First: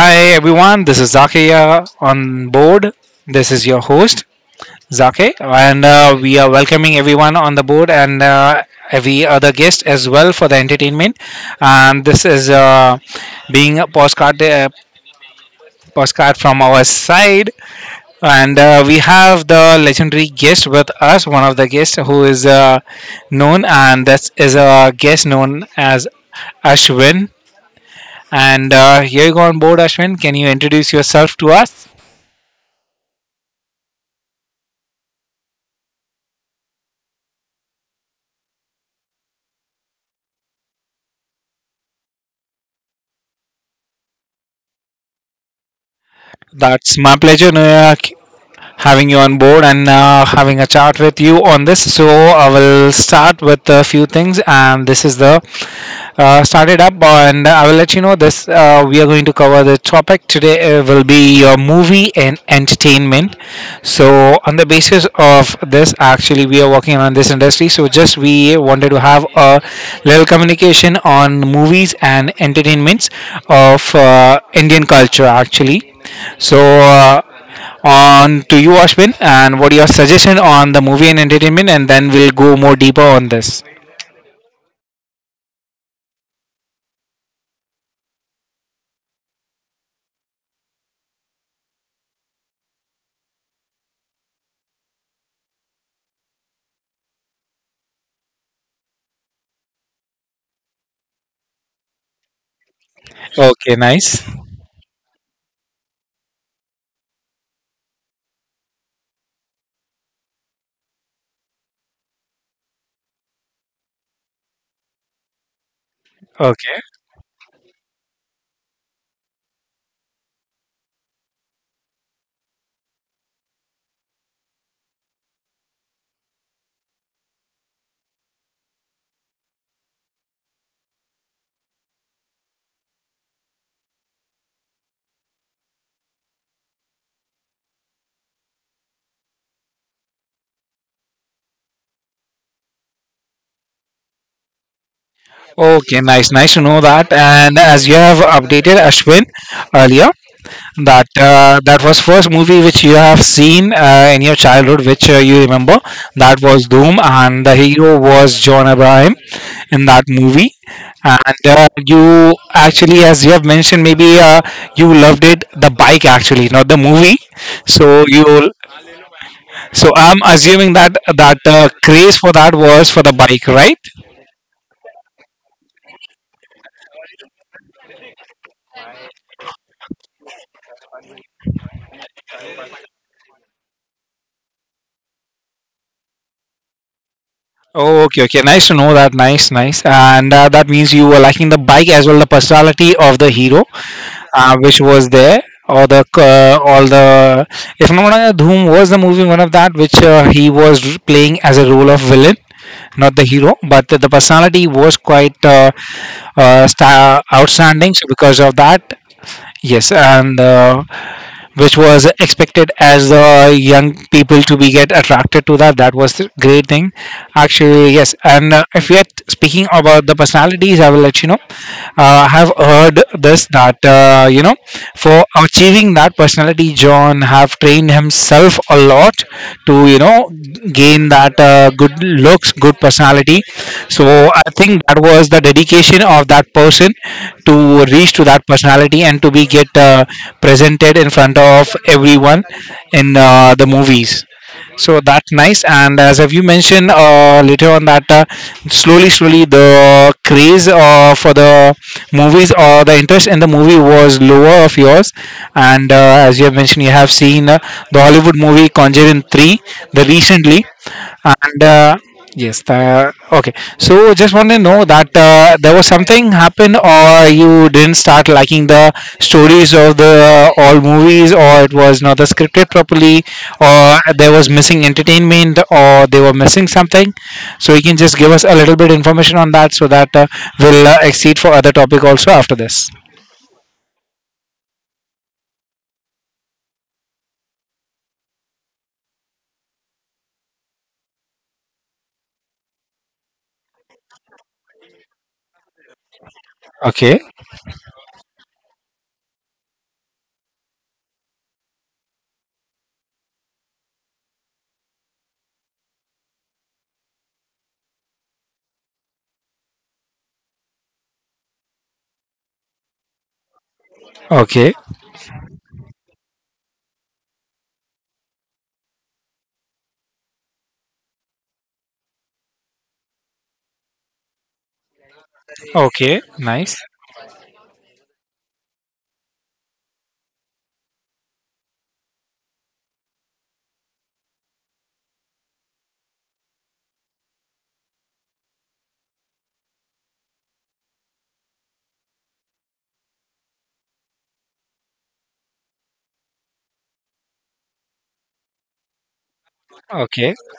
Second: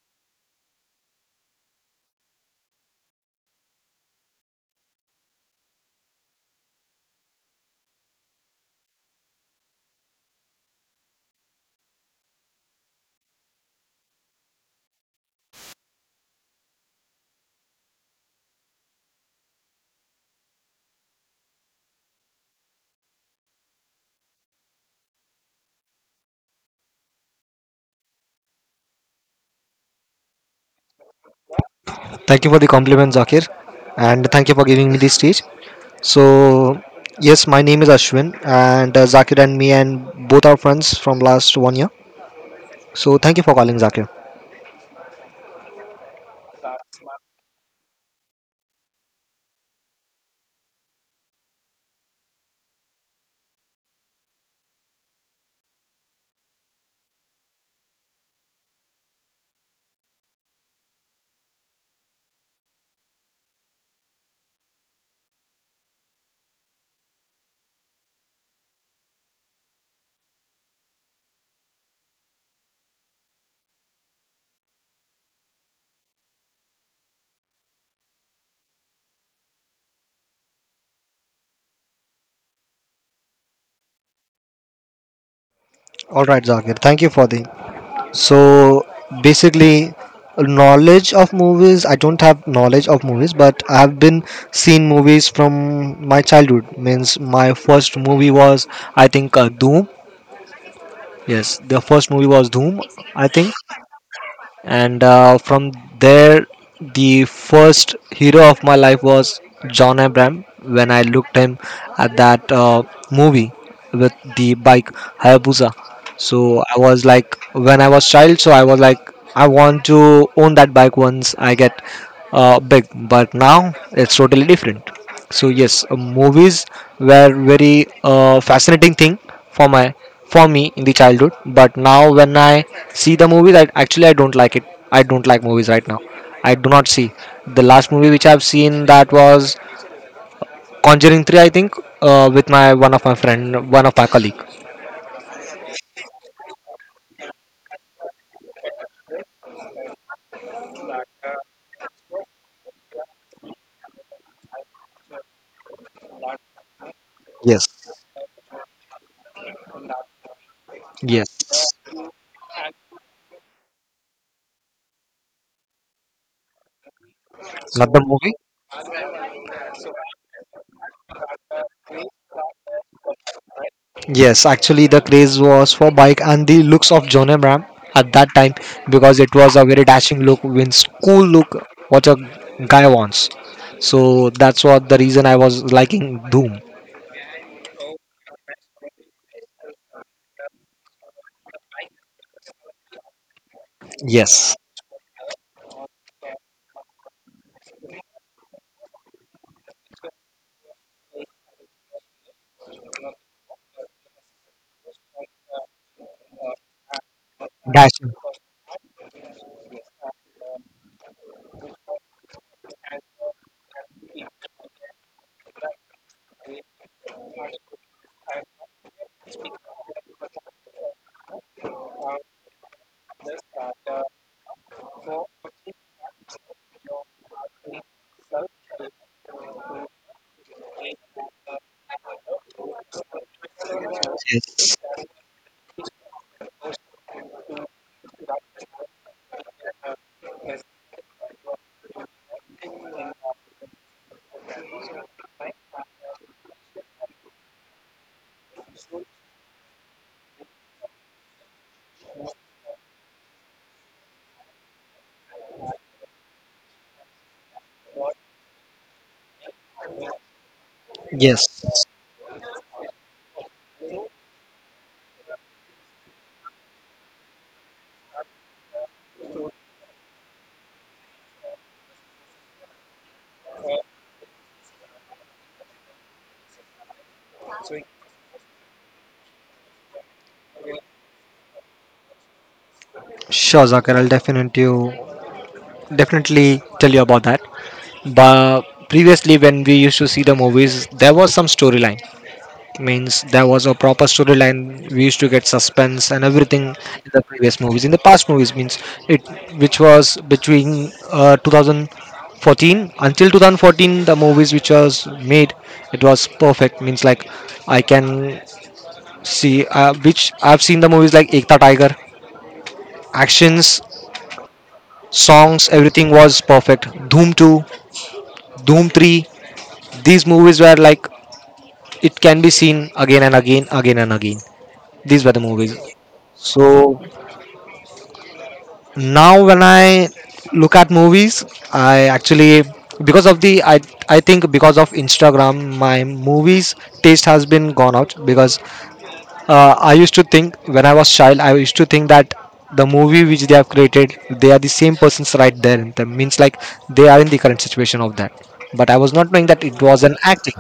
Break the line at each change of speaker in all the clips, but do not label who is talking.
Hi everyone, this is Zakia on board. This is your host, Zake, and we are welcoming everyone on the board and every other guest as well for the entertainment. And this is being a postcard, postcard from our side. And we have the legendary guest with us, one of the guests who is known, and that is a guest known as Ashwin. And here you go on board, Ashwin. Can you introduce yourself to us?
Thank you for the compliment, Zakir, and thank you for giving me the stage. So, yes, my name is Ashwin, and Zakir and me and both our friends from last 1 year. So, thank you for calling, Zakir.
That's my pleasure, Noyak, having you on board and having a chat with you on this. So I will start with a few things, and this is the started up, and I will let you know this. We are going to cover the topic today. Will be your movie and entertainment. So on the basis of this, actually, we are working on this industry. So just we wanted to have a little communication on movies and entertainments of Indian culture, actually. So on to you, Ashwin, and what your suggestion on the movie and entertainment, and then we'll go more deeper on this.
All right, Zakir, thank you for the. So, basically, knowledge of movies. I don't have knowledge of movies, but I have been seen movies from my childhood. Means my first movie was, I think, Doom. Yes, the first movie was Doom, I think.
Okay, nice.
And from there the first hero of my life was John Abram when I looked him at that movie with the bike Hayabusa. So I
Okay.
was like, when I was child, so I was like, I want to own that bike once I get big. But now it's totally different. So yes, movies were very fascinating thing for my for me in the childhood. But now when I see the movies, I actually I don't like it. I don't like movies right now. I do not see the last movie which I've seen, that was Conjuring Three, I think, with my one of my friend, one of my colleague.
Okay, nice. Nice to know that. And as you have updated, Ashwin, earlier, that that was first movie which you have seen in your childhood, which you remember. That was Doom, and the
Yes.
hero was John Abraham in that movie.
Yes,
And you actually, as you have mentioned, maybe you loved it the bike actually, not the movie.
not So the
So you,
movie.
so I'm assuming that that craze for that was for the bike, right?
Yes, actually, the craze was for bike and the looks of John Ram at that time because it was a very dashing look, wins cool look, what a guy wants. So that's what the reason I was liking Doom.
Oh, okay, okay. Nice to know that. Nice, nice. And that means you were liking the bike as well, the personality of the hero.
Yes,
Which was there or the all the, if I'm not wrong, Dhoom was the movie one of that which he was playing as a role of villain, not the hero, but the personality was quite sta outstanding, so
dashing.
because of that, yes. And which was expected as the young people to be get attracted to that, that was the great thing actually. Yes and uh, if we are speaking about the personalities, I will let you know, I have heard this that, you know, for achieving that personality, John have trained him himself a lot, to you know, gain that good looks, good personality. So I
Yes,
think that was the dedication of that person to reach to that personality and to be get presented in front of everyone in the movies. So that's nice. And as have you mentioned later on that, slowly, slowly the craze for the movies or the interest in the movie was lower of yours. And as you have mentioned, you have seen the Hollywood movie Conjuring 3, the recently. and
yes.
uh, yes the, okay, so just want to know that there was something happened or you didn't start liking the stories of the all movies, or it was not the scripted properly, or there was missing entertainment or they were missing something. So you can just give us a little bit information on that so that we'll exceed for other topic also after this.
Sure, Zakir, I'll definitely tell you about that. But previously, when we used to see the movies, there was some storyline. Means there was a proper storyline, we used to get suspense and everything in the
Okay.
previous movies, in the past movies. Means it which was between 2014, until 2014 the movies which was made, it was perfect. Means like I can see, which I've seen the movies like Ekta Tiger, actions,
Okay.
songs, everything was perfect. Doom 2, Doom 3, these movies were like it can be seen again and again, again and again. These were the movies.
Okay,
So
nice.
now when I look at movies, I actually, because of the I think because of Instagram my movies taste has been gone out. Because I used to think, when I was child, I used to think that the movie which they have created, they are the same persons right there in them, means like they are in the current situation of that, but I was not knowing that it was an
Okay.
acting.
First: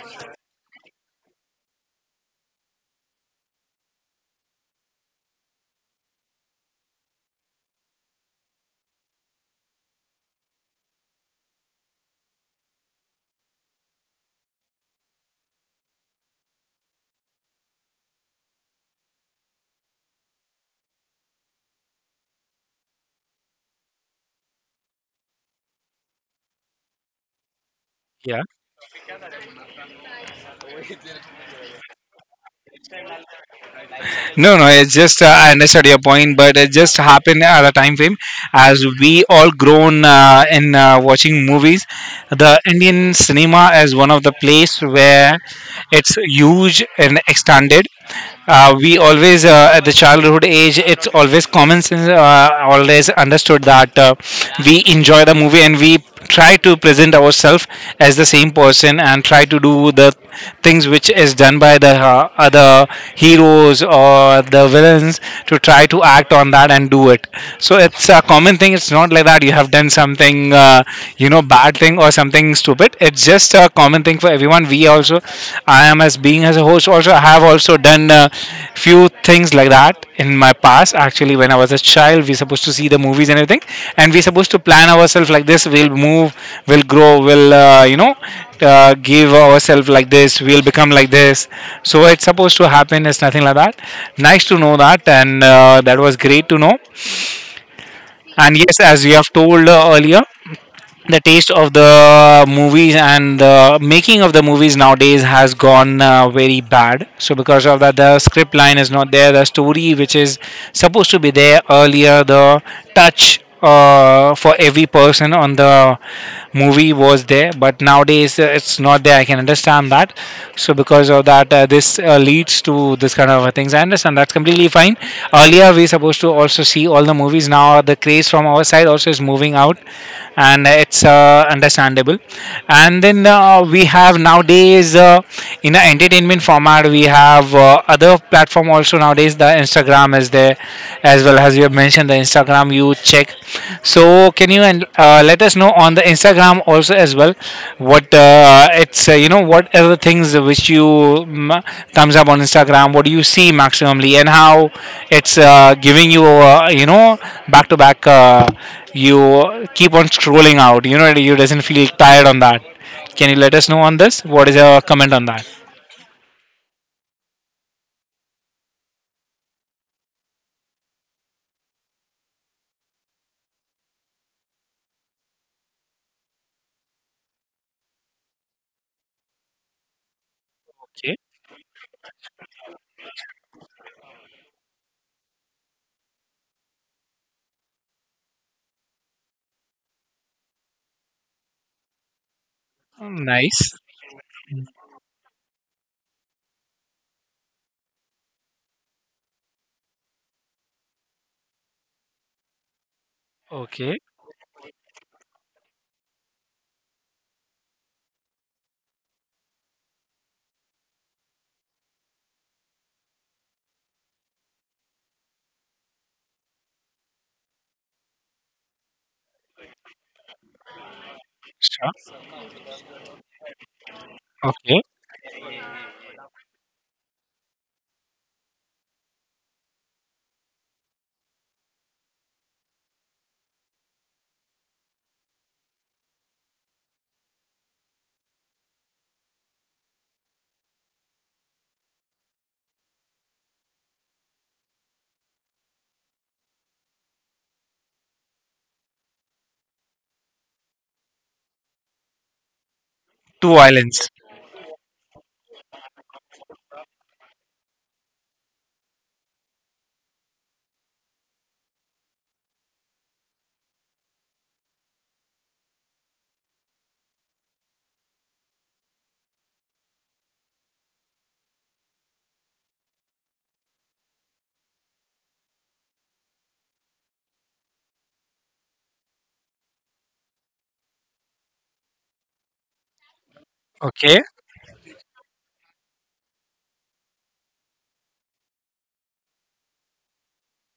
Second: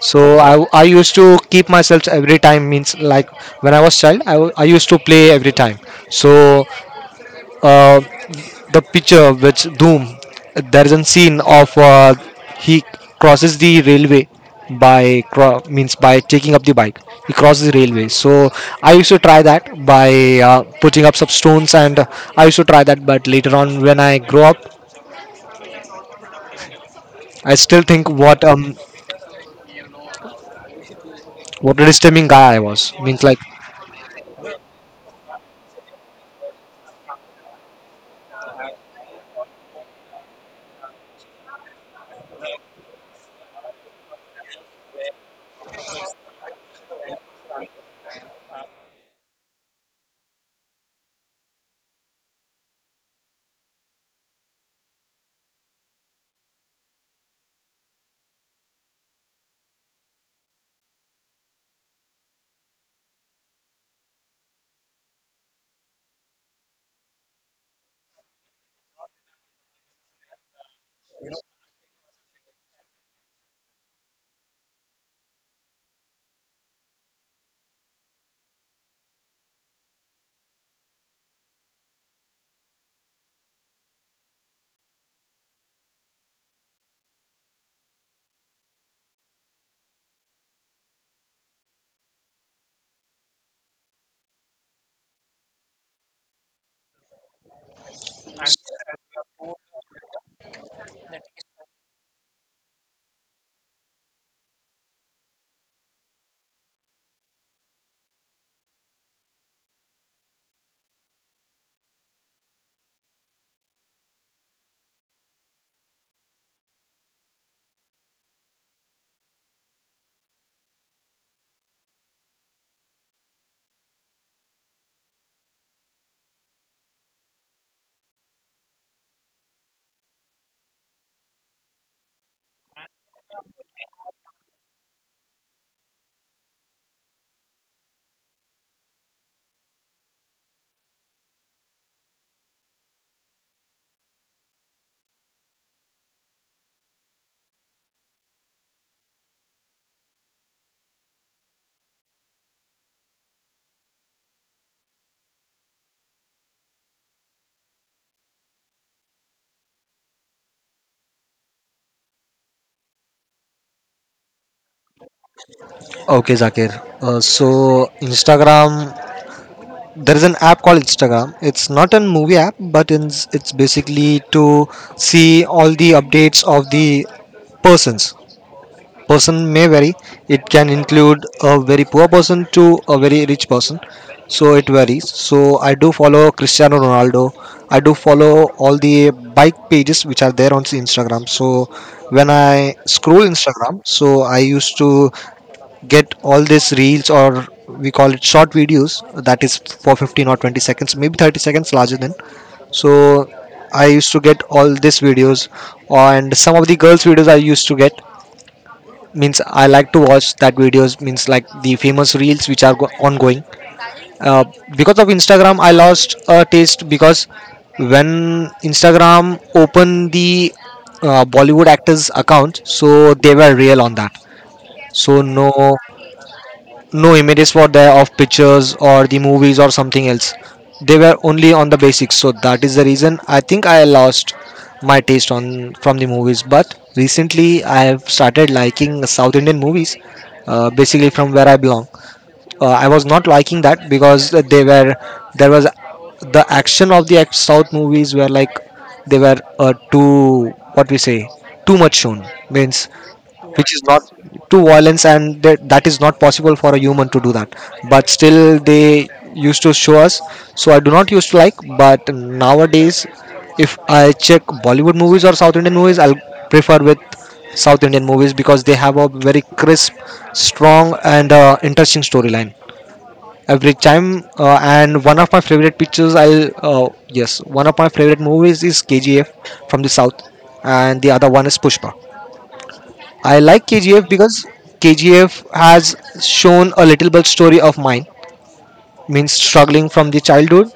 So I used to keep myself every time, means like when I was child I used to play every time. So uh, the picture which Doom, there is a scene of, he crosses the railway means by taking up the bike. He crosses the railway. So I used to try that by putting up some stones, and I used to try that. But later on, when I grow up, I still think what
Yeah.
um what a disturbing guy I was. Means like.
No, no, it's just I understood your point, but it just happened at a time frame as we all grown in watching movies. The Indian cinema is one of the place where it's huge and extended. We always at the childhood age, it's always common sense, always understood that we enjoy the movie and we try to present ourselves as the same person and try to do the things which is done by the other heroes or the villains, to try to act on that and do it. So it's a common thing. It's not like that you have done something you know, bad thing or something stupid. It's just a common thing for everyone. We also, I am as being as a host also, I have also done few things like that in my past actually. When I was a child, we supposed to see the movies and everything, and we supposed to plan ourselves like this, we'll move, we'll grow, we'll you know, give ourselves like this, we'll become like this. So it's supposed to happen, it's nothing like that. Nice to know that, and that was great to know. And yes, as you have told earlier, the taste of the movies and the making of the movies nowadays has gone very bad, so because of that the script line is not there, the story which is supposed to be there earlier, the touch for every person on the movie was there, but nowadays it's not there, I can understand that. So because of that, this leads to this kind of things, I understand, that's completely fine. Earlier we supposed to also see all the movies, now the craze from our side also is moving out, and it's understandable. And then we have nowadays in the entertainment format, we have other platform also nowadays, the Instagram is there. As well, as you have mentioned, the Instagram, you check. So can you and let us know on the Instagram also as well, what it's you know, what are the things which you comes up on Instagram, what do you see maximally, and how it's giving you you know, back to back, you keep on scrolling out, you know, you doesn't feel tired on that. Can you let us know on this, what is your comment on that?
Okay, Zakir. So Instagram, there is an app called Instagram. It's not a movie app, but it's basically to see all the updates of the persons. Person may vary. It can
Okay,
include a very poor person to a very rich person. So it varies. So I do follow Cristiano Ronaldo. I do follow all the bike pages which are there on Instagram. So when I scroll
nice.
Instagram, so I used to get all these reels, or we call it short videos that is for 15 or 20 seconds, maybe 30 seconds larger than. So I
Okay.
used to get all these videos, and some of the girls videos I used to get, means I like to watch that videos, means like the famous reels which are ongoing. uh, because of Instagram I lost a taste, because when Instagram opened the Bollywood actors
Sure.
account, so they were real on that.
Okay.
So no images were there of pictures or the movies or something else, they were only on the basics. So that is the reason I think I lost my taste on from the movies. But recently I have started liking South Indian movies. Basically from where I belong, I was not liking that because they were, there was the action of the South movies were like, they were too what we say too much shown, means
Two
which is not,
islands.
to violence and that is not possible for a human to do that. But still they used to show us. So I do not used to like. But nowadays if I check Bollywood movies or South Indian movies, I'll prefer with South Indian movies, because they have a very crisp, strong and interesting storyline every time. And one of my favorite pictures, I'll, uh, yes, one of my favorite movies is KGF from the South, and the other one is Pushpa. I like KGF
Okay.
because KGF has shown a little bit story of mine, means struggling from the childhood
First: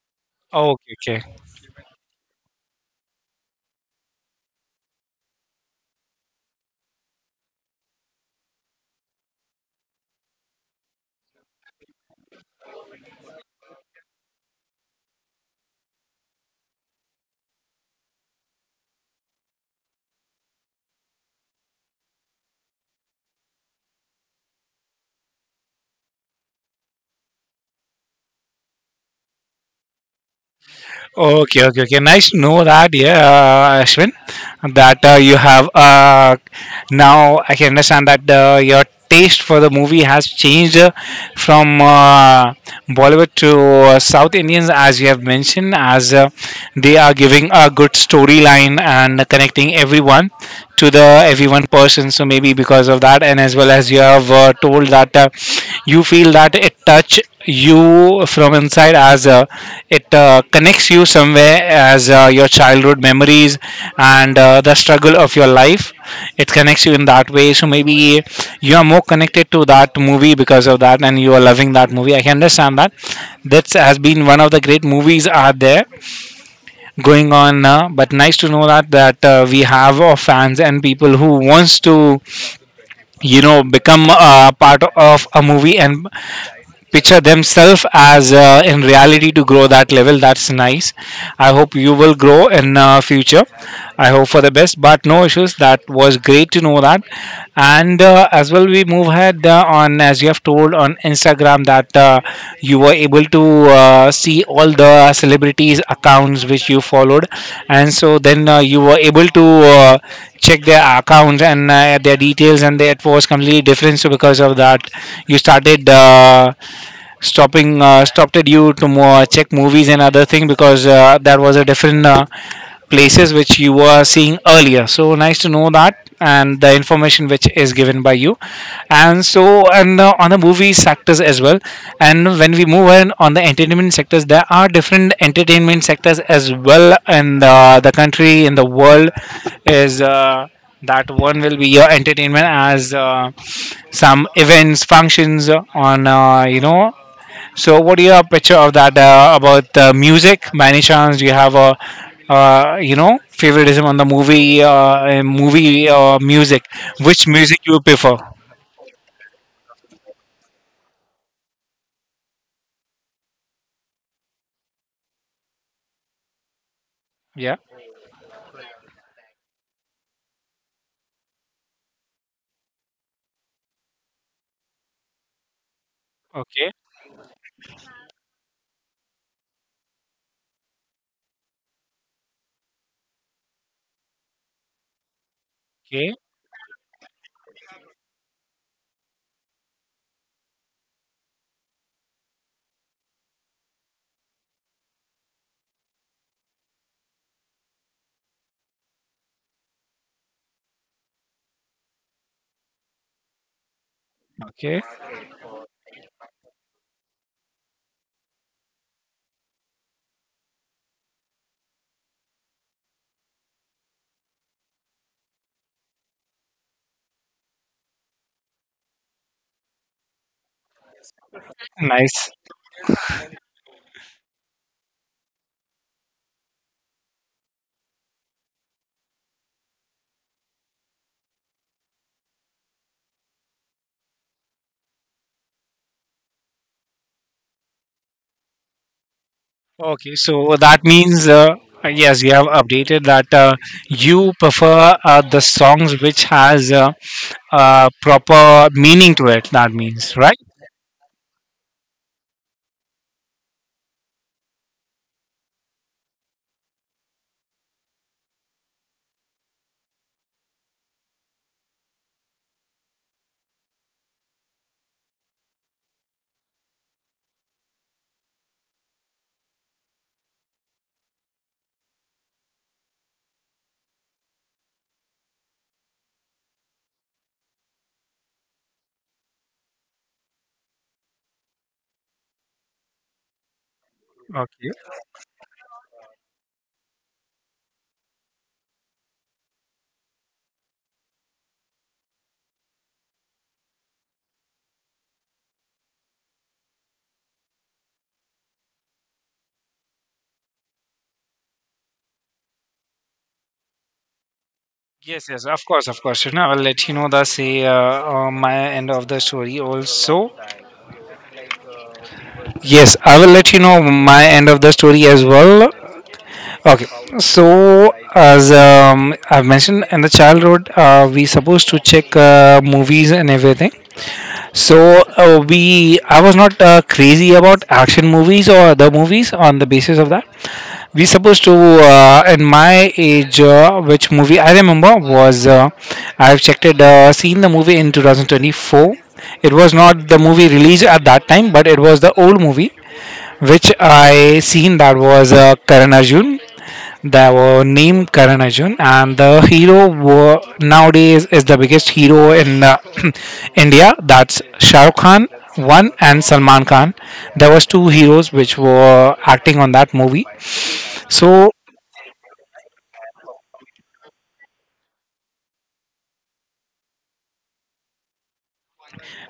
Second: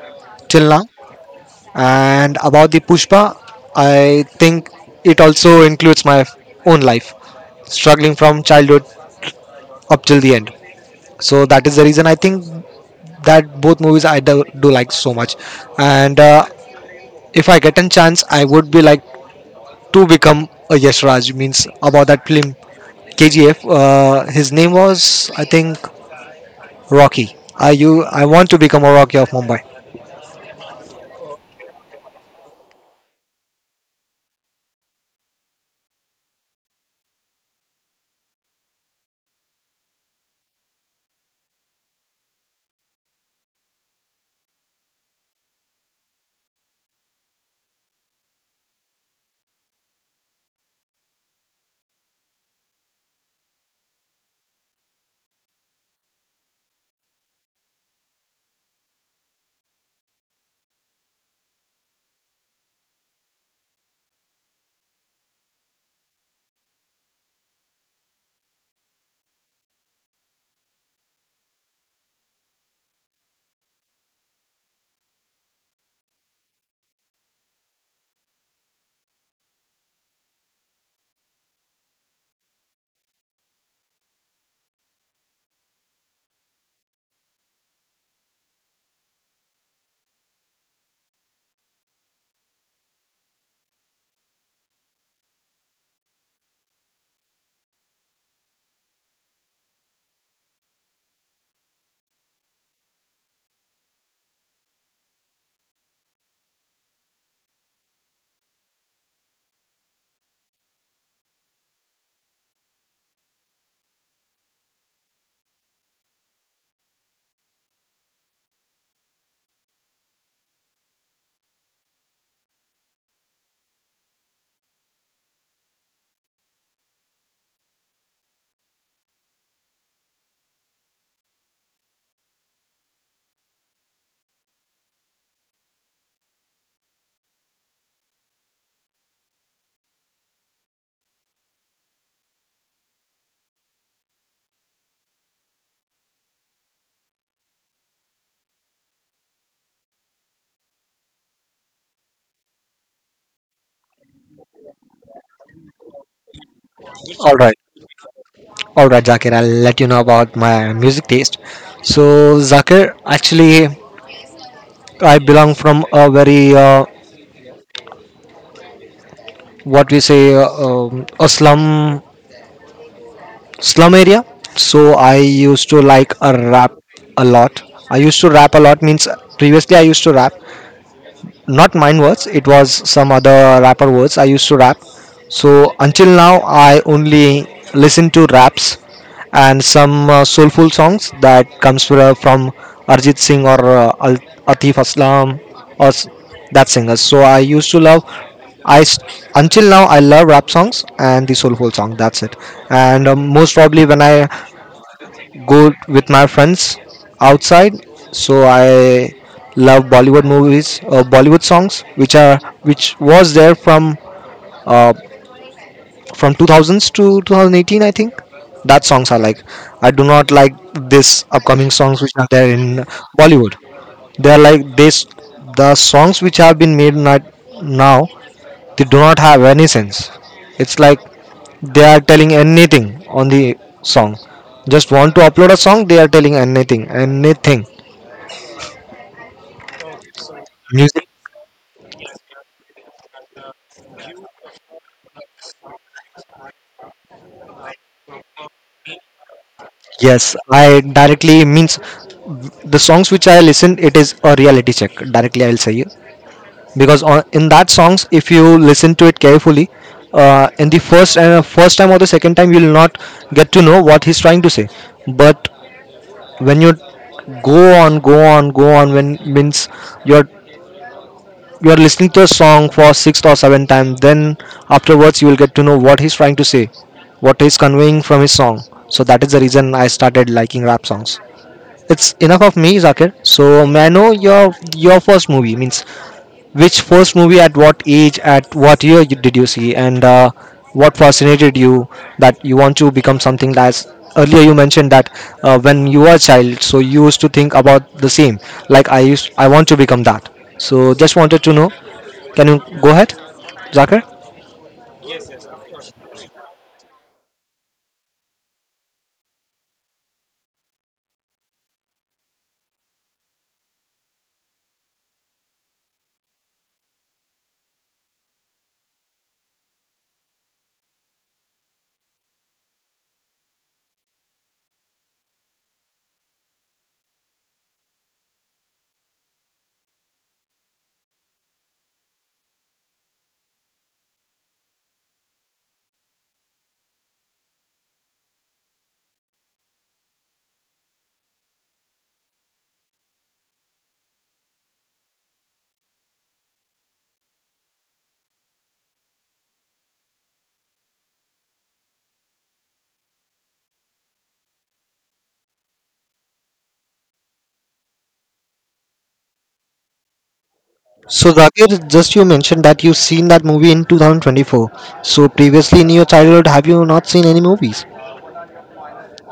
till
Okay.
now.
Okay.
And about the Pushpa, I think it also includes my own life, struggling from childhood up till the end. So that is the reason I think that both movies I do like so much. And if I get a chance, I would be like to become a Yash Raj, means about that film KGF. His name was, I think, Rocky. I want to become a Rocky of Mumbai.
Okay, okay, okay. Nice to know that, yeah, Ashwin, that you have. Now I can understand that your taste for the movie has changed from Bollywood to South Indians, as you have mentioned, as they are giving a good storyline and connecting everyone to the everyone person. So maybe because of that, and as well, as you have told that you feel that it touch you from inside, as it connects you somewhere as your childhood memories and the struggle of your life, it connects you in that way. So maybe you are more connected to that movie because of that, and you are loving that movie, I can understand that. This has been one of the great movies out there going on now. But nice to know that, that we have fans and people who wants to, you know, become a part of a movie and picture themselves as in reality to grow that level, that's nice. I hope you will grow in future. I hope for the best, but no issues, that was great to know that. And as well, we move ahead on, as you have told on Instagram that you were able to see all the celebrities accounts which you followed, and so then you were able to check their accounts and their details, and that was completely different. So because of that, you started stopping stopped at you to more check movies and other thing, because that was a different places which you were seeing earlier. So nice to know that and the information which is given by you. And so and on the movie sectors as well, and when we move on the entertainment sectors, there are different entertainment sectors as well in the country in the world is that one will be your entertainment as some events functions on, you know, so, what do you have picture of that about the music? By any chance, do you have a you know, favoritism on the movie, movie music? Which
All right,
music you prefer?
all right, Zakir. I'll let you know about my music taste. So Zakir, actually, I belong from a very,
Yeah.
what we say, a slum area. So I used to like a
Okay.
rap a lot. I used to rap a lot, means previously I used to rap, not mine words, it was some other rapper words I used to rap. So until
Okay.
now I only listen to raps and some soulful songs that comes from Arjit Singh or Atif Aslam or that singers. So I used to love, i s- until now I love rap songs and the soulful song, that's it. And most probably when I
Okay.
go with my friends outside. So I love Bollywood movies, Bollywood songs, which was there from uh, 2000s to 2018, I think. That songs I like. I do not like this upcoming songs which are
Nice.
there in Bollywood. They are like this. The songs which have been made not now, they do not have any sense. It's like they are telling anything on the song, just want to upload a song, they are telling anything, anything.
Okay. So that
Music,
means yes, you have updated that you prefer the songs which has proper meaning to it. That means,
yes.
right.
I directly means the songs which I listen, it is a reality check. Directly, I'll say you, because in that songs, if you listen to it carefully, in the first time or the second time, you'll not get to know what he's trying to say. But when you go on, go on, go on, when means you're you're listening to a song for sixth or seventh time, then afterwards you will get to know what he's trying to say, what he's conveying from his song. So that is the reason I started liking rap songs. It's enough of me, Zakir. So may I know your
Okay.
your first movie? Means which first movie at what age, at what year did you see, and what fascinated you that you want to become something. That's earlier you mentioned that when you were a child, so you used to think about the same, like I want to become that. So just wanted to know, can you go ahead, Zakir?
Yes, yes, of course, of course. You know, I will let you know the say my end of the story also. Yes, I will let you know my end of the story as well. Okay, so as I've mentioned in the childhood, we supposed to check movies and everything. So we, I was not crazy about action movies or other movies on the basis of that. We supposed to in my age which movie I remember was I've checked it seen the movie in 2024. It was not the movie released at that time, but it was the old movie which I seen. That was Karan Arjun. The name Karan Arjun, and the hero nowadays is the biggest hero in India, that's Shah Rukh Khan one and Salman Khan. There was two heroes which were acting on that movie.
So
So
Zakir, just you mentioned that you've seen that movie in 2024. So previously in your childhood, have you not seen any movies?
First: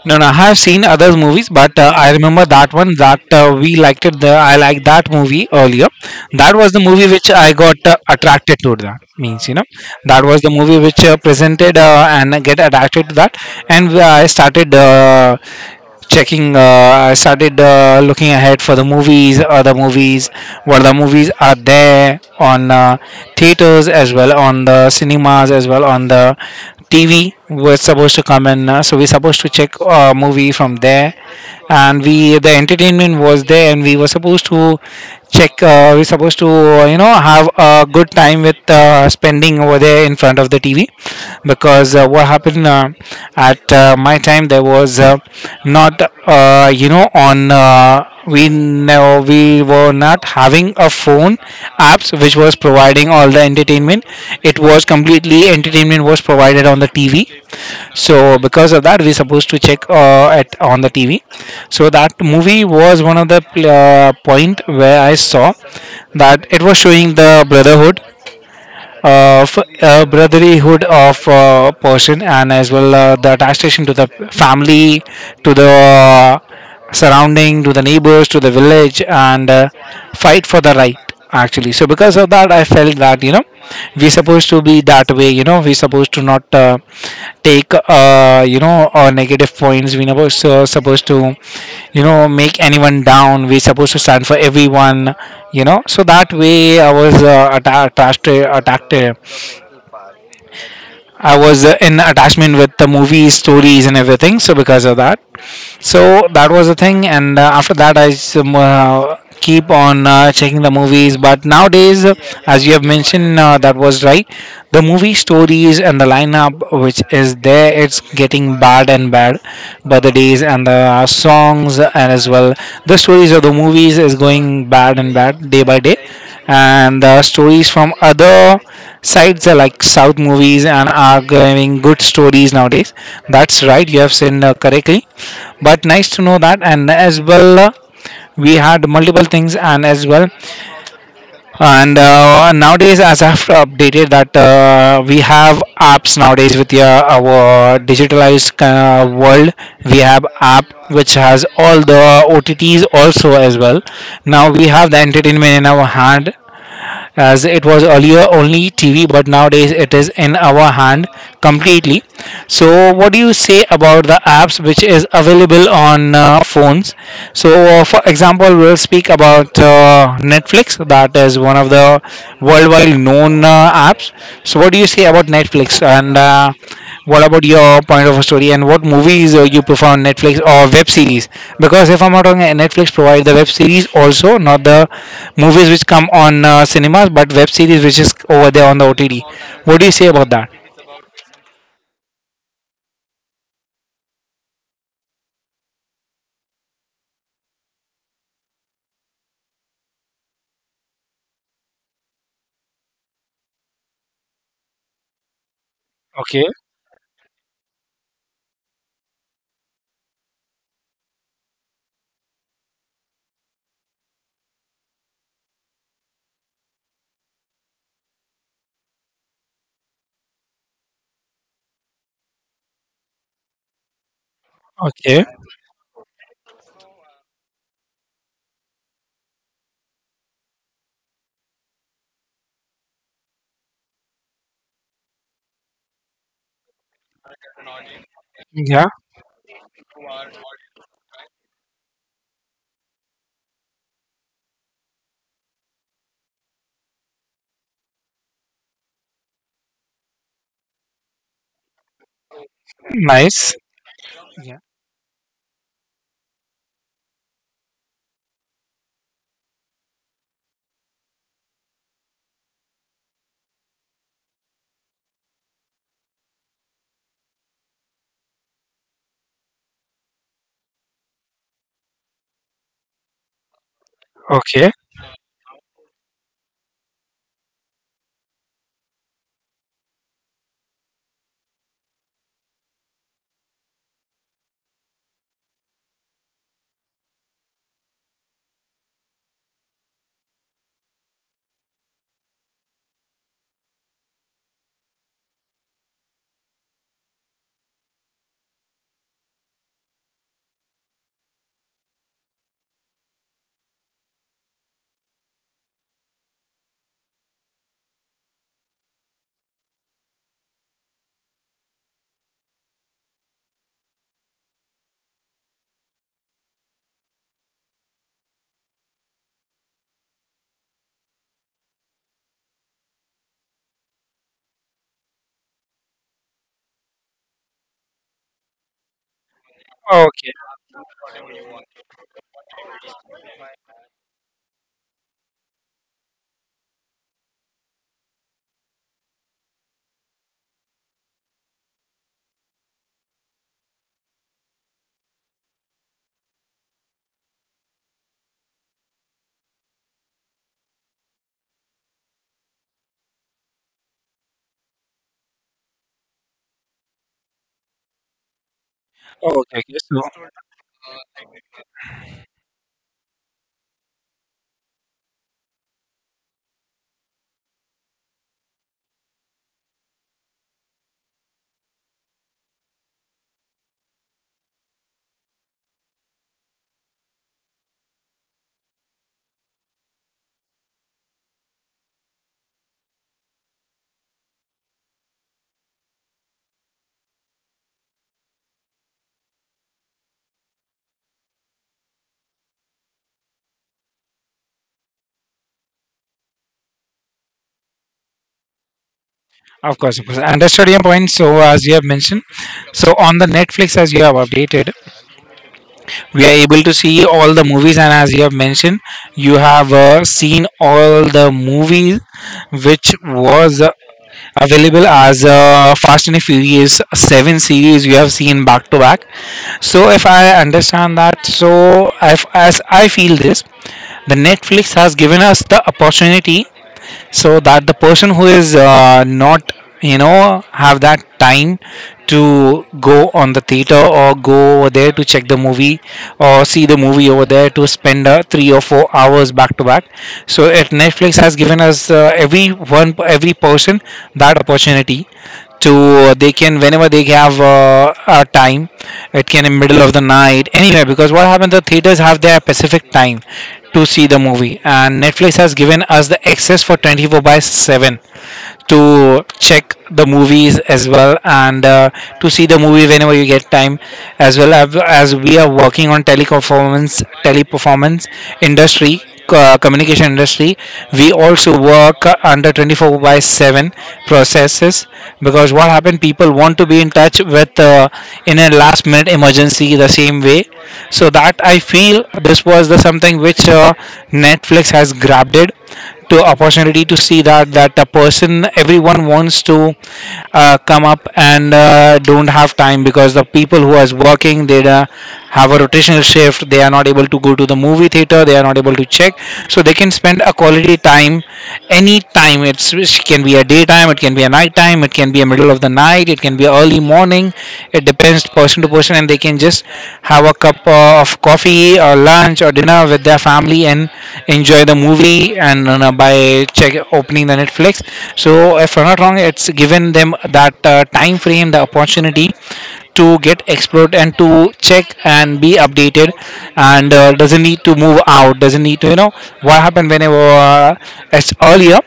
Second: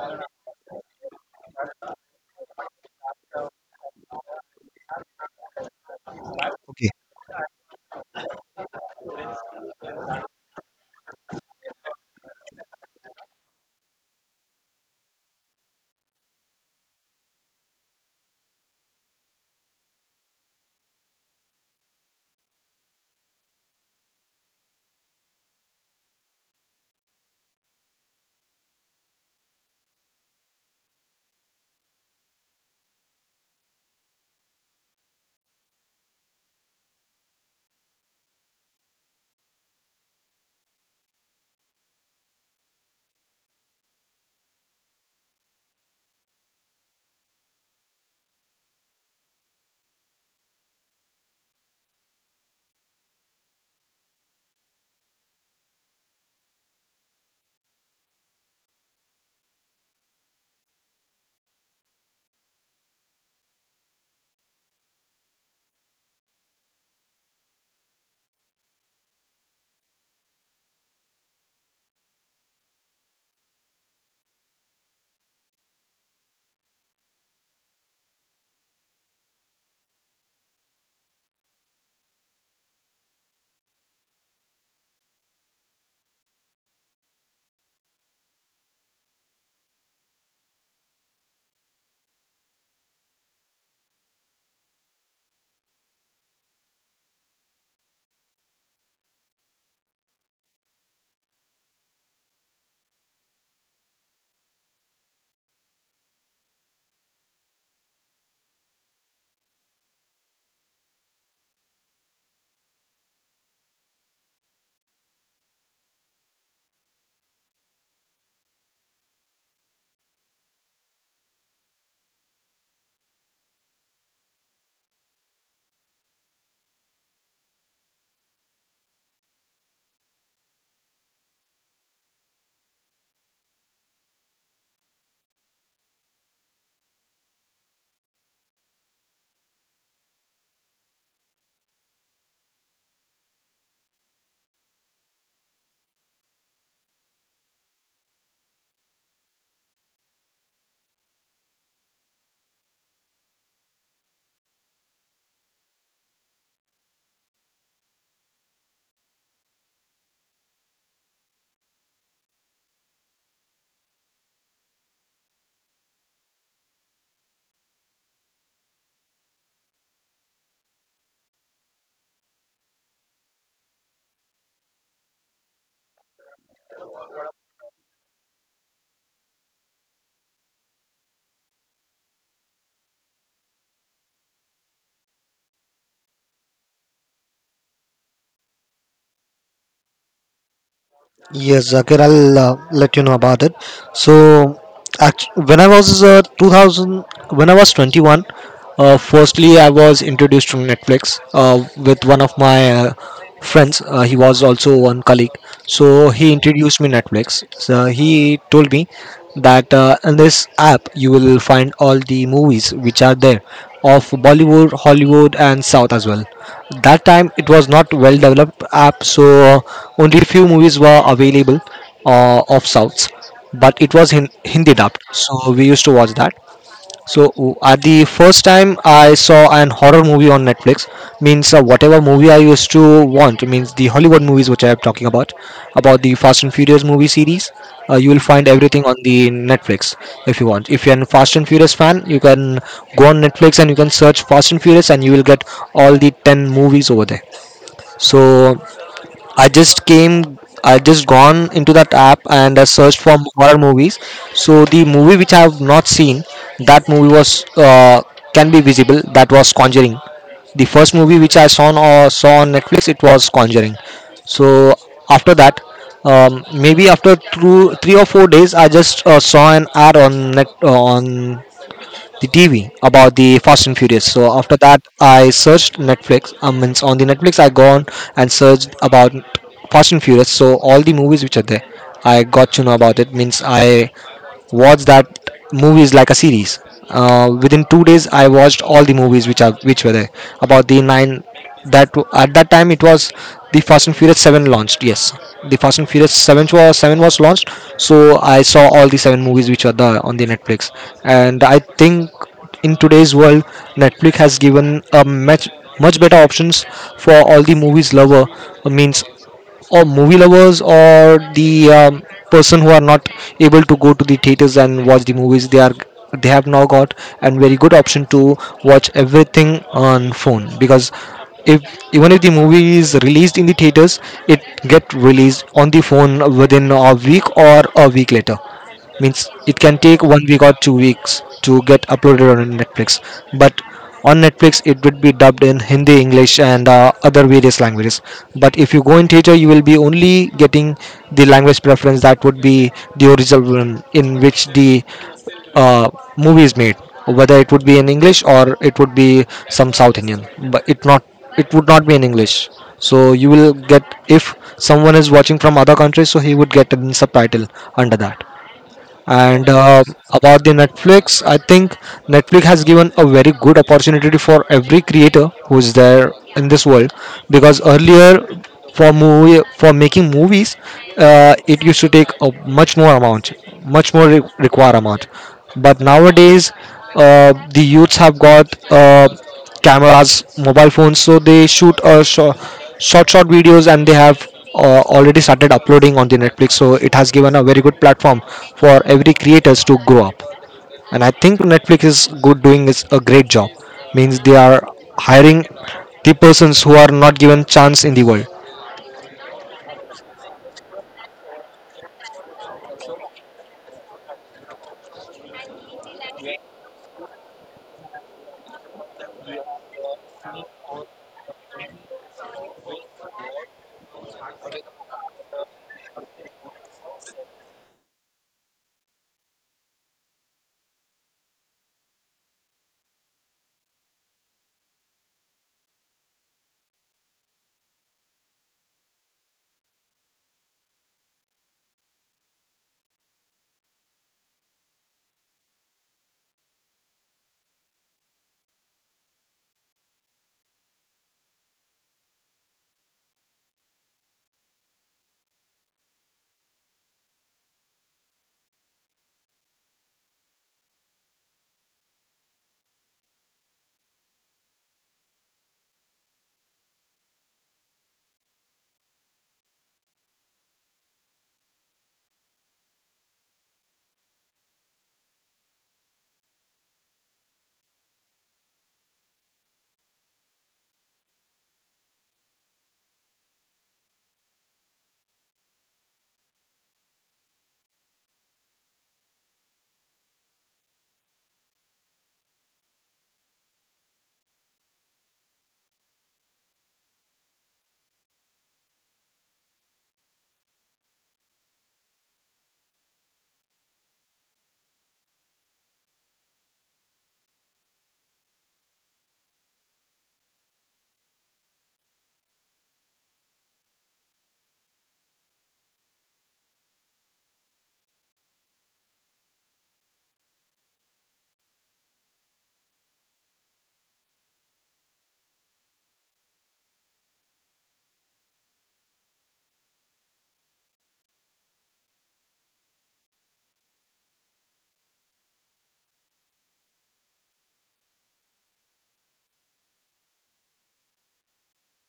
no, no, I have seen other movies, but I remember that one that we liked it. The I liked that movie earlier. That was the movie which I got attracted to. That means, you know, that was the movie which presented, and I get attracted to that, and I started. Checking, I started looking ahead for the movies, other movies, what the movies are there on theaters as well, on the cinemas as well, on the TV we're supposed to come, and so we're supposed to check a movie from there. And we, the entertainment was there, and we were supposed to check, we're supposed to you know, have a good time with spending over there in front of the TV. Because what happened at my time, there was not you know on we no, we were not having a phone apps which was providing all the entertainment. It was completely, entertainment was provided on the TV. So because of that, we supposed to check at, on the TV. So that movie was one of the point where I saw that it was showing the brotherhood of, brotherhood of person, and as well the attachment to the family, to the surrounding, to the neighbors, to the village, and fight for the right, actually. So because of that, I felt that, you know, we're supposed to be that way, you know, we're supposed to not take you know negative points, supposed to, you know, make anyone down, we're supposed to stand for everyone, you know. So that way I was atta- attached to- attacked to- I was in attachment with the movies, stories and everything. So because of that, so that was the thing. And after that keep on checking the movies. But nowadays, as you have mentioned, that was right, the movie stories and the lineup which is there, it's getting bad and bad by the days, and the songs, and as well the stories of the movies is going bad and bad day by day. And the stories from other sites are, like, south movies, and are giving good stories nowadays. That's right, you have seen correctly. But nice to know that. And as well, we had multiple things. And as well, and nowadays, as I've updated, that we have apps nowadays with your, our digitalized world. We have app which has all the OTTs also as well. Now we have the entertainment in our hand, as it was earlier only TV, but nowadays it is in our hand completely. So what do you say about the apps which is available on phones? So, for example, we'll speak about Netflix, that is one of the worldwide known apps. So what do you say about Netflix, and what about your point of a story, and what movies you prefer on Netflix or web series? Because if I'm not wrong, Netflix provide the web series also, not the movies which come on cinemas, but web series which is over there on the OTD. What do you say about that?
Yes, Zakir, I'll let you know about it. So, when I was 2000, when I was 21, firstly I was introduced to Netflix with one of my friends. He was also one colleague, so he introduced me Netflix. So he told me that in this app you will find all the movies which are there of Bollywood, Hollywood, and South as well. That time it was not well developed app, so only few movies were available, of Souths, but it was Hindi dubbed,
Okay.
so we used to watch that. So at the first time I saw an horror movie on Netflix, means whatever movie I used to want, means the Hollywood movies which I am talking about the Fast and Furious movie series. You will find everything
Yeah.
on the Netflix if you want. If you're a Fast and Furious fan, you can go on Netflix and you can search Fast and Furious, and you will get all the 10 movies over there. So I just gone into that app and I searched for horror
Nice.
movies.
Yeah.
So the movie which I have not seen, that movie was can be visible. That was Conjuring. The first movie which I saw on Netflix, it was Conjuring. So after that, maybe after through 3 or 4 days, I just saw an ad on net on the TV about the Fast and Furious. So after
Okay.
that, I searched Netflix. I mean, on the Netflix, I gone and searched about Fast and Furious. So all the movies which are there, I got to know about it. Means I watch that movies like a series. Within 2 days, I watched all the movies which were there about the 9. At that time it was the Fast and Furious Seven launched. Yes, the Fast and Furious Seven was launched. So I saw all the seven movies which were there on the Netflix, and I think in today's world, Netflix has given a much better options for all the movies lover, means or movie lovers or the person who are not able to go to the theaters and watch the movies, they have now got a very good option to watch everything on phone, because if even if the movie is released in the theaters, it get released on the phone within a week or a week later. Means it can take one
Okay.
week or 2 weeks to get uploaded on Netflix, but on Netflix it would be dubbed in Hindi, English, and other various languages. But if you go in theater, you will be only getting the language preference that would be the original one in which the uh, movie is made, whether it would be in English or it would be some South Indian. But it would not be in English. So you will get, if someone is watching from other countries, so he would get a subtitle under that. And
Okay. Okay. So
About the Netflix, I think Netflix has given a very good opportunity for every creator who's there in this world. Because earlier for movie for making movies, it used to take a much more amount, much more re- require amount. But nowadays, the youths have got, Uh, cameras, mobile phones. So they shoot short, short videos, and they have already started uploading on the Netflix. So it has given a very good platform for every creators to grow up. And I think Netflix is good doing is a great job. Means they are hiring the persons who are not given chance in the world.
of course, of course. Understood your point. So as you have mentioned, so on the Netflix, as you have updated, we are able to see all the movies. And as you have mentioned, you have seen all the movies which was available as Fast and Furious 7 series, we have seen back to back. So if I understand that, so if, as I feel this, the Netflix has given us the opportunity so that the person who is not, you know, have that time to go on the theater, or go over there to check the movie, or see the movie over there, to spend 3 or 4 hours back to back. So at Netflix has given us, every one, every person, that opportunity to they can, whenever they have a time, it can in middle of the night, anywhere. Because what happens, the theaters have their specific time to see the movie, and Netflix has given us the access for 24 by 7 to check the movies as well, and to see the movie whenever you get time. As well as we are working on teleperformance industry, communication industry, we also work under 24 by 7 processes. Because what happened, people want to be in touch with, in a last minute emergency, the same way. So that I feel this was the something which Netflix has grabbed it, to opportunity to see that, that the person, everyone wants to come up, and don't have time, because the people who is working, they have a rotational shift, they are not able to go to the movie theater, they are not able to check. So they can spend a quality time any time. It's it can be a daytime, it can be a night time, it can be a middle of the night, it can be early morning. It depends person to person. And they can just have a cup of coffee or lunch or dinner with their family and enjoy the movie, and, you know, by check opening the Netflix. So if I'm not wrong, it's given them that time frame, the opportunity to get explored and to check and be updated. And doesn't need to move out, doesn't need to, you know, what happened, whenever it's earlier,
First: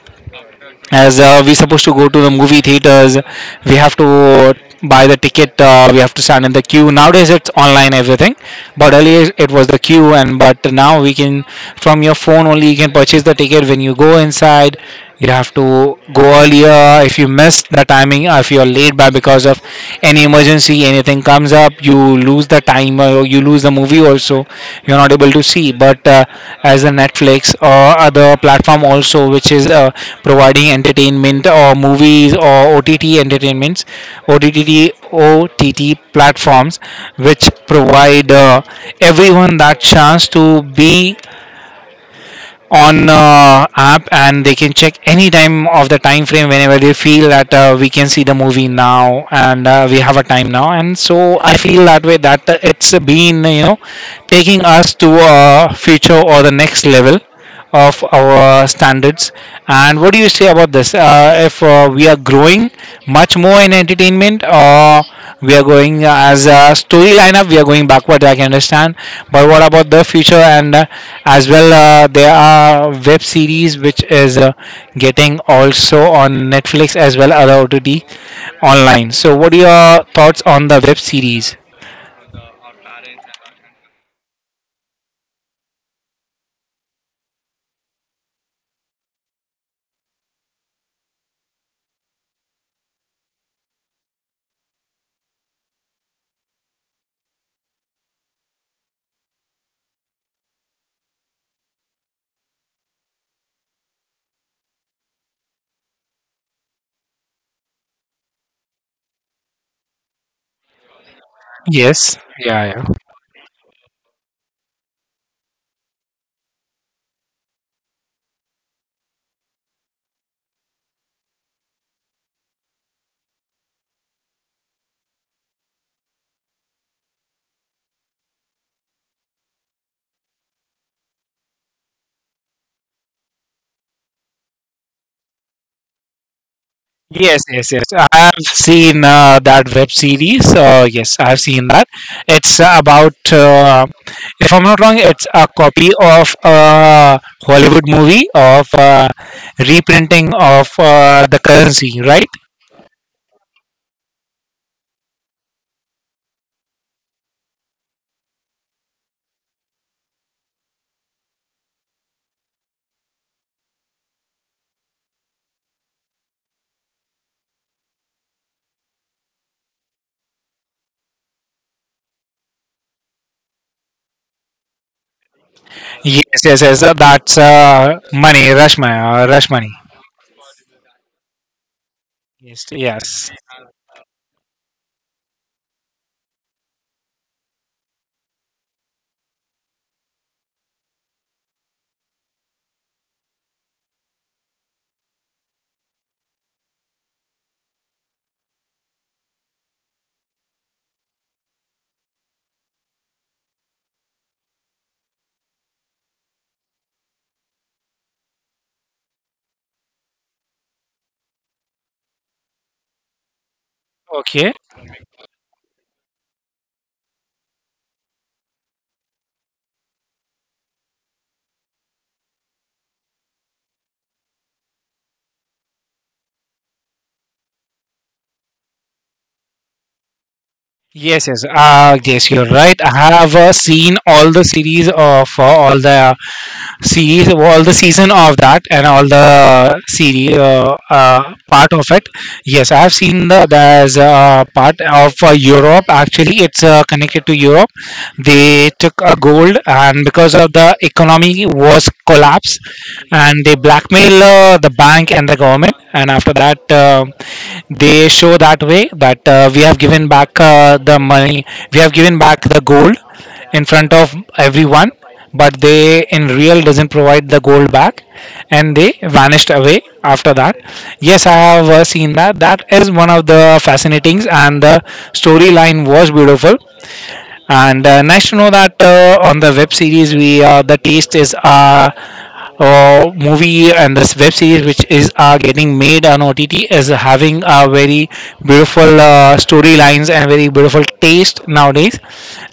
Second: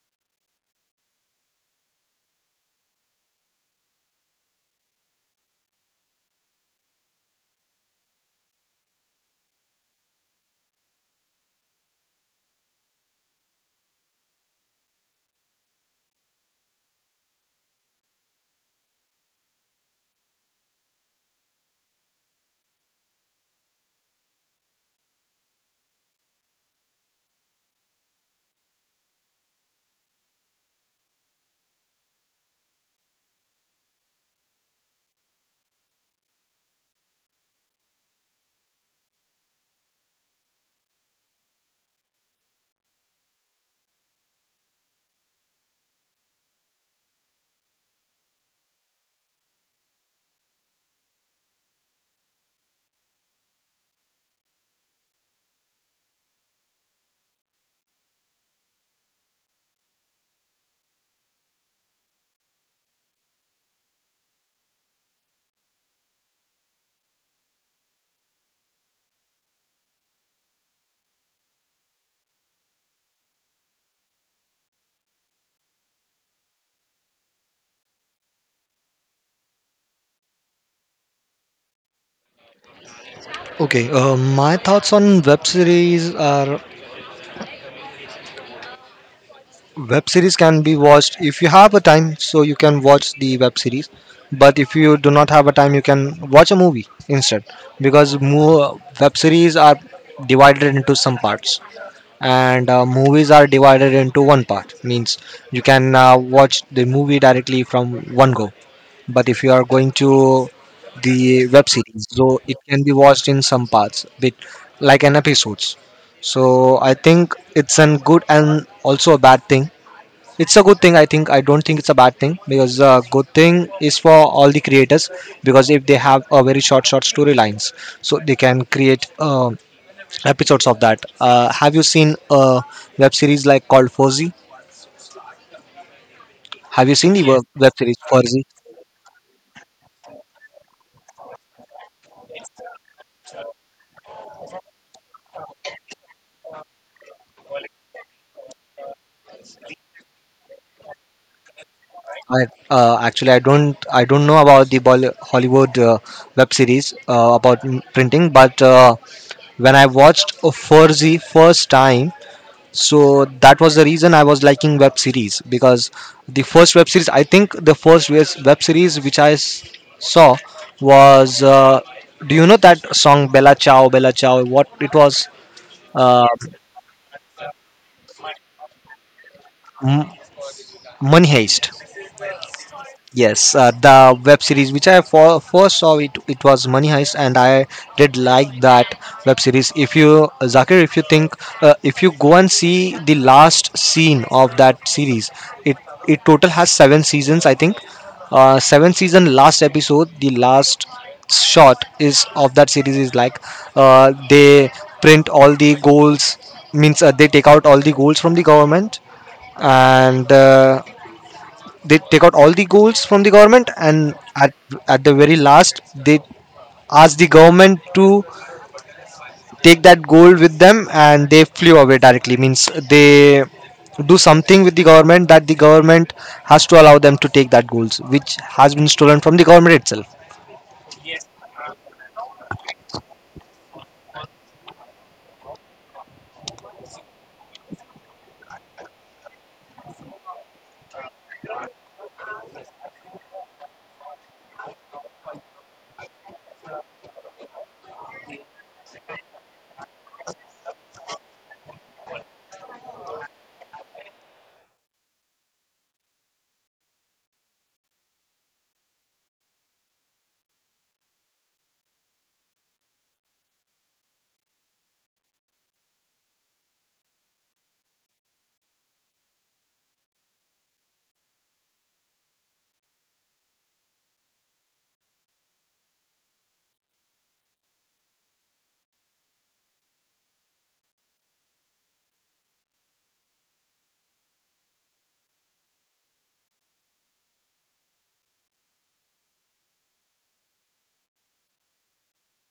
as we supposed to go to the movie theaters, we have to buy the ticket, we have to stand in the queue. Nowadays it's online, everything. But earlier it was the queue. And but now we can, from your phone only, you can purchase the ticket. When you go inside, you have to go earlier. If you miss the timing, or if you are late by, because of any emergency, anything comes up, you lose the time, or you lose the movie also. You're not able to see. But as a Netflix or other platform also, which is providing entertainment or movies or OTT entertainments, OTT platforms, which provide everyone that chance to be on app, and they can check any time of the time frame whenever they feel that we can see the movie now, and we have a time now. And so I feel that way, that it's been, you know, taking us to a future or the next level of our standards. And what do you say about this, if we growing much more in entertainment, or we are going, as a story lineup, we are going backward, I can understand. But what about the future? And as well, there are web series which is getting also on Netflix as well, other OTT online. So what are your thoughts on the web series?
Okay, my thoughts on web series are, web series can be watched if you have a time, so you can watch the web series. But if you do not have a time, you can watch a movie instead, because web series are divided into some parts, and movies are divided into one part. Means you can watch the movie directly from one go. But if you are going to the web series,
Yes,
so it can
yeah.
be watched in some parts bit, like an episodes. So I think it's a good and also a bad thing. It's a good thing, I think. I don't think it's a bad thing, because a good thing is for all the creators, because if they have a very short story lines, so they can create episodes of that. Have you seen a web series like called Forzy? Have you seen the Yes.
Yes,
web
yes,
web
yes.
series
I've
Forzy?
seen that web series. Yes, I've seen that. It's about, if I'm not wrong, it's a copy of a Hollywood movie of reprinting of the currency, right?
I, actually I don't know about the Hollywood web series about printing. But when I watched Forzy first time, so that was the reason I was liking web series. Because the first web series, I think the first web series which I saw was do you know that song, bella ciao, bella ciao? What it was,
Yes,
uh,
yes, yes. That's money, rush money, rush money.
M- money heist.
Yes, yes.
Yes, the web series which I first saw it, it was Money Heist, and I did like that web series. If you Zakir, if you think, if you go and see the last scene of that series, it it total has 7 seasons, I think. Seven season last episode, the last shot is of that series, is like they print all the goals. Means they take out all the goals from the government, and they take out all the goals from the government and
Okay.
at the very last, they asked the government to take that gold with them, and they flew away directly. Means they do something with the government, that the government has to allow them to take that goals which has been stolen from the government itself.
Yes, yes. Yes, you're right. I have seen all the series of all the, see all the season of that, and all the series part of it. Yes, I have seen the, there's a part of Europe. Actually, it's connected to Europe. They took a gold, and because of the economy was collapse, and they blackmail the bank and the government. And after that, they show that way, that we have given back the money, we have given back the gold in front of everyone, but they in real doesn't provide the gold back, and they vanished away after that. Yes, I have seen that. That is one of the fascinating, and the storyline was beautiful. And nice to know that, on the web series, we the taste is, movie and this web series which is are getting made on OTT is having a very beautiful storylines and very beautiful taste nowadays,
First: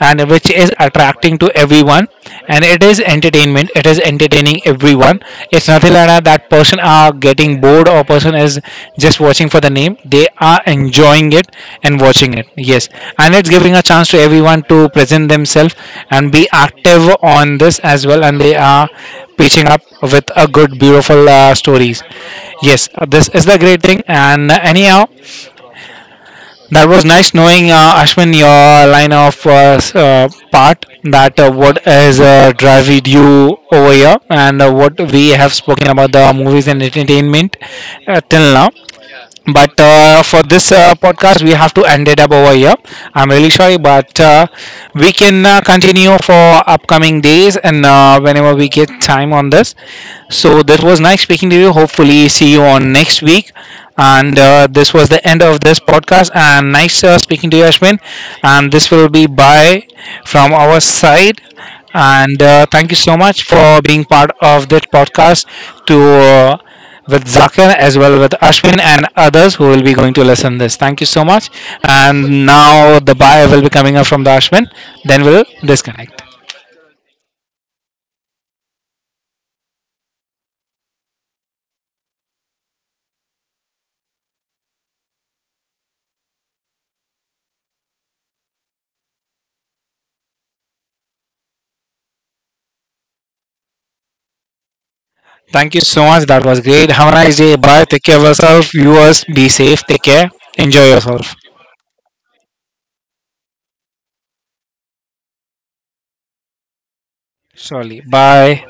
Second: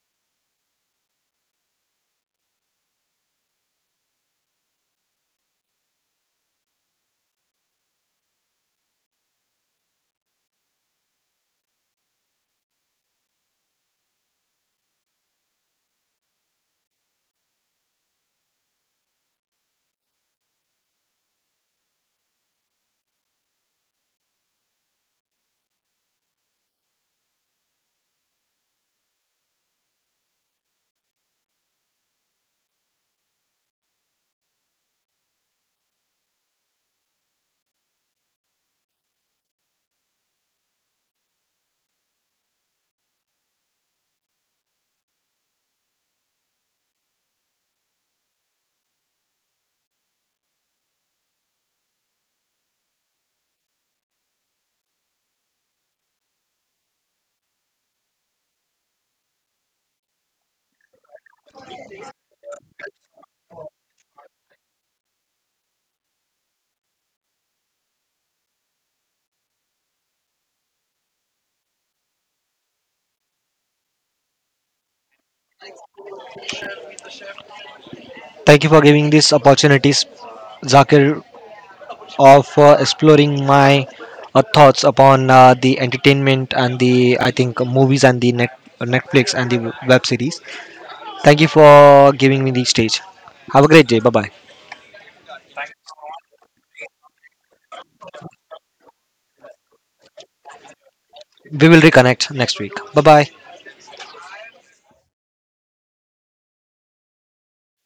and which is attracting to everyone. And it is entertainment, it is entertaining everyone. It's nothing like that, that person are getting bored, or person is just watching for the name. They are enjoying it and watching it. Yes, and it's giving a chance to everyone to present themselves and be active on this as well. And they are pitching up with a good, beautiful stories. Yes, this is the great thing. And anyhow, that was nice knowing, Ashwin, your line of part, that what has driven you over here, and what we have spoken about the movies and entertainment till now. But for this podcast, we have to end it up over here. I'm really sorry, but we can continue for upcoming days, and whenever we get time on this. So this was nice speaking to you, hopefully see you on next week. And this was the end of this podcast, and nice speaking to you, Ashwin, and this will be bye from our side. And thank you so much for being part of this podcast, to with Zakir, as well with Ashwin and others who will be going to listen this. Thank you so much. And now the buyer will be coming up from the Ashwin. Then we'll disconnect.
Thank you for giving these opportunities, Zakir, of exploring my thoughts upon the entertainment and the, I think, movies and the Netflix and the web series. Thank you for giving me the stage. Have a great day. Bye bye.
Thank you so much. That was great. Have a nice day. Bye. Take care of yourself. Viewers, be safe. Take care. Enjoy yourself.
We will reconnect next week. Bye bye.
Surely. Bye.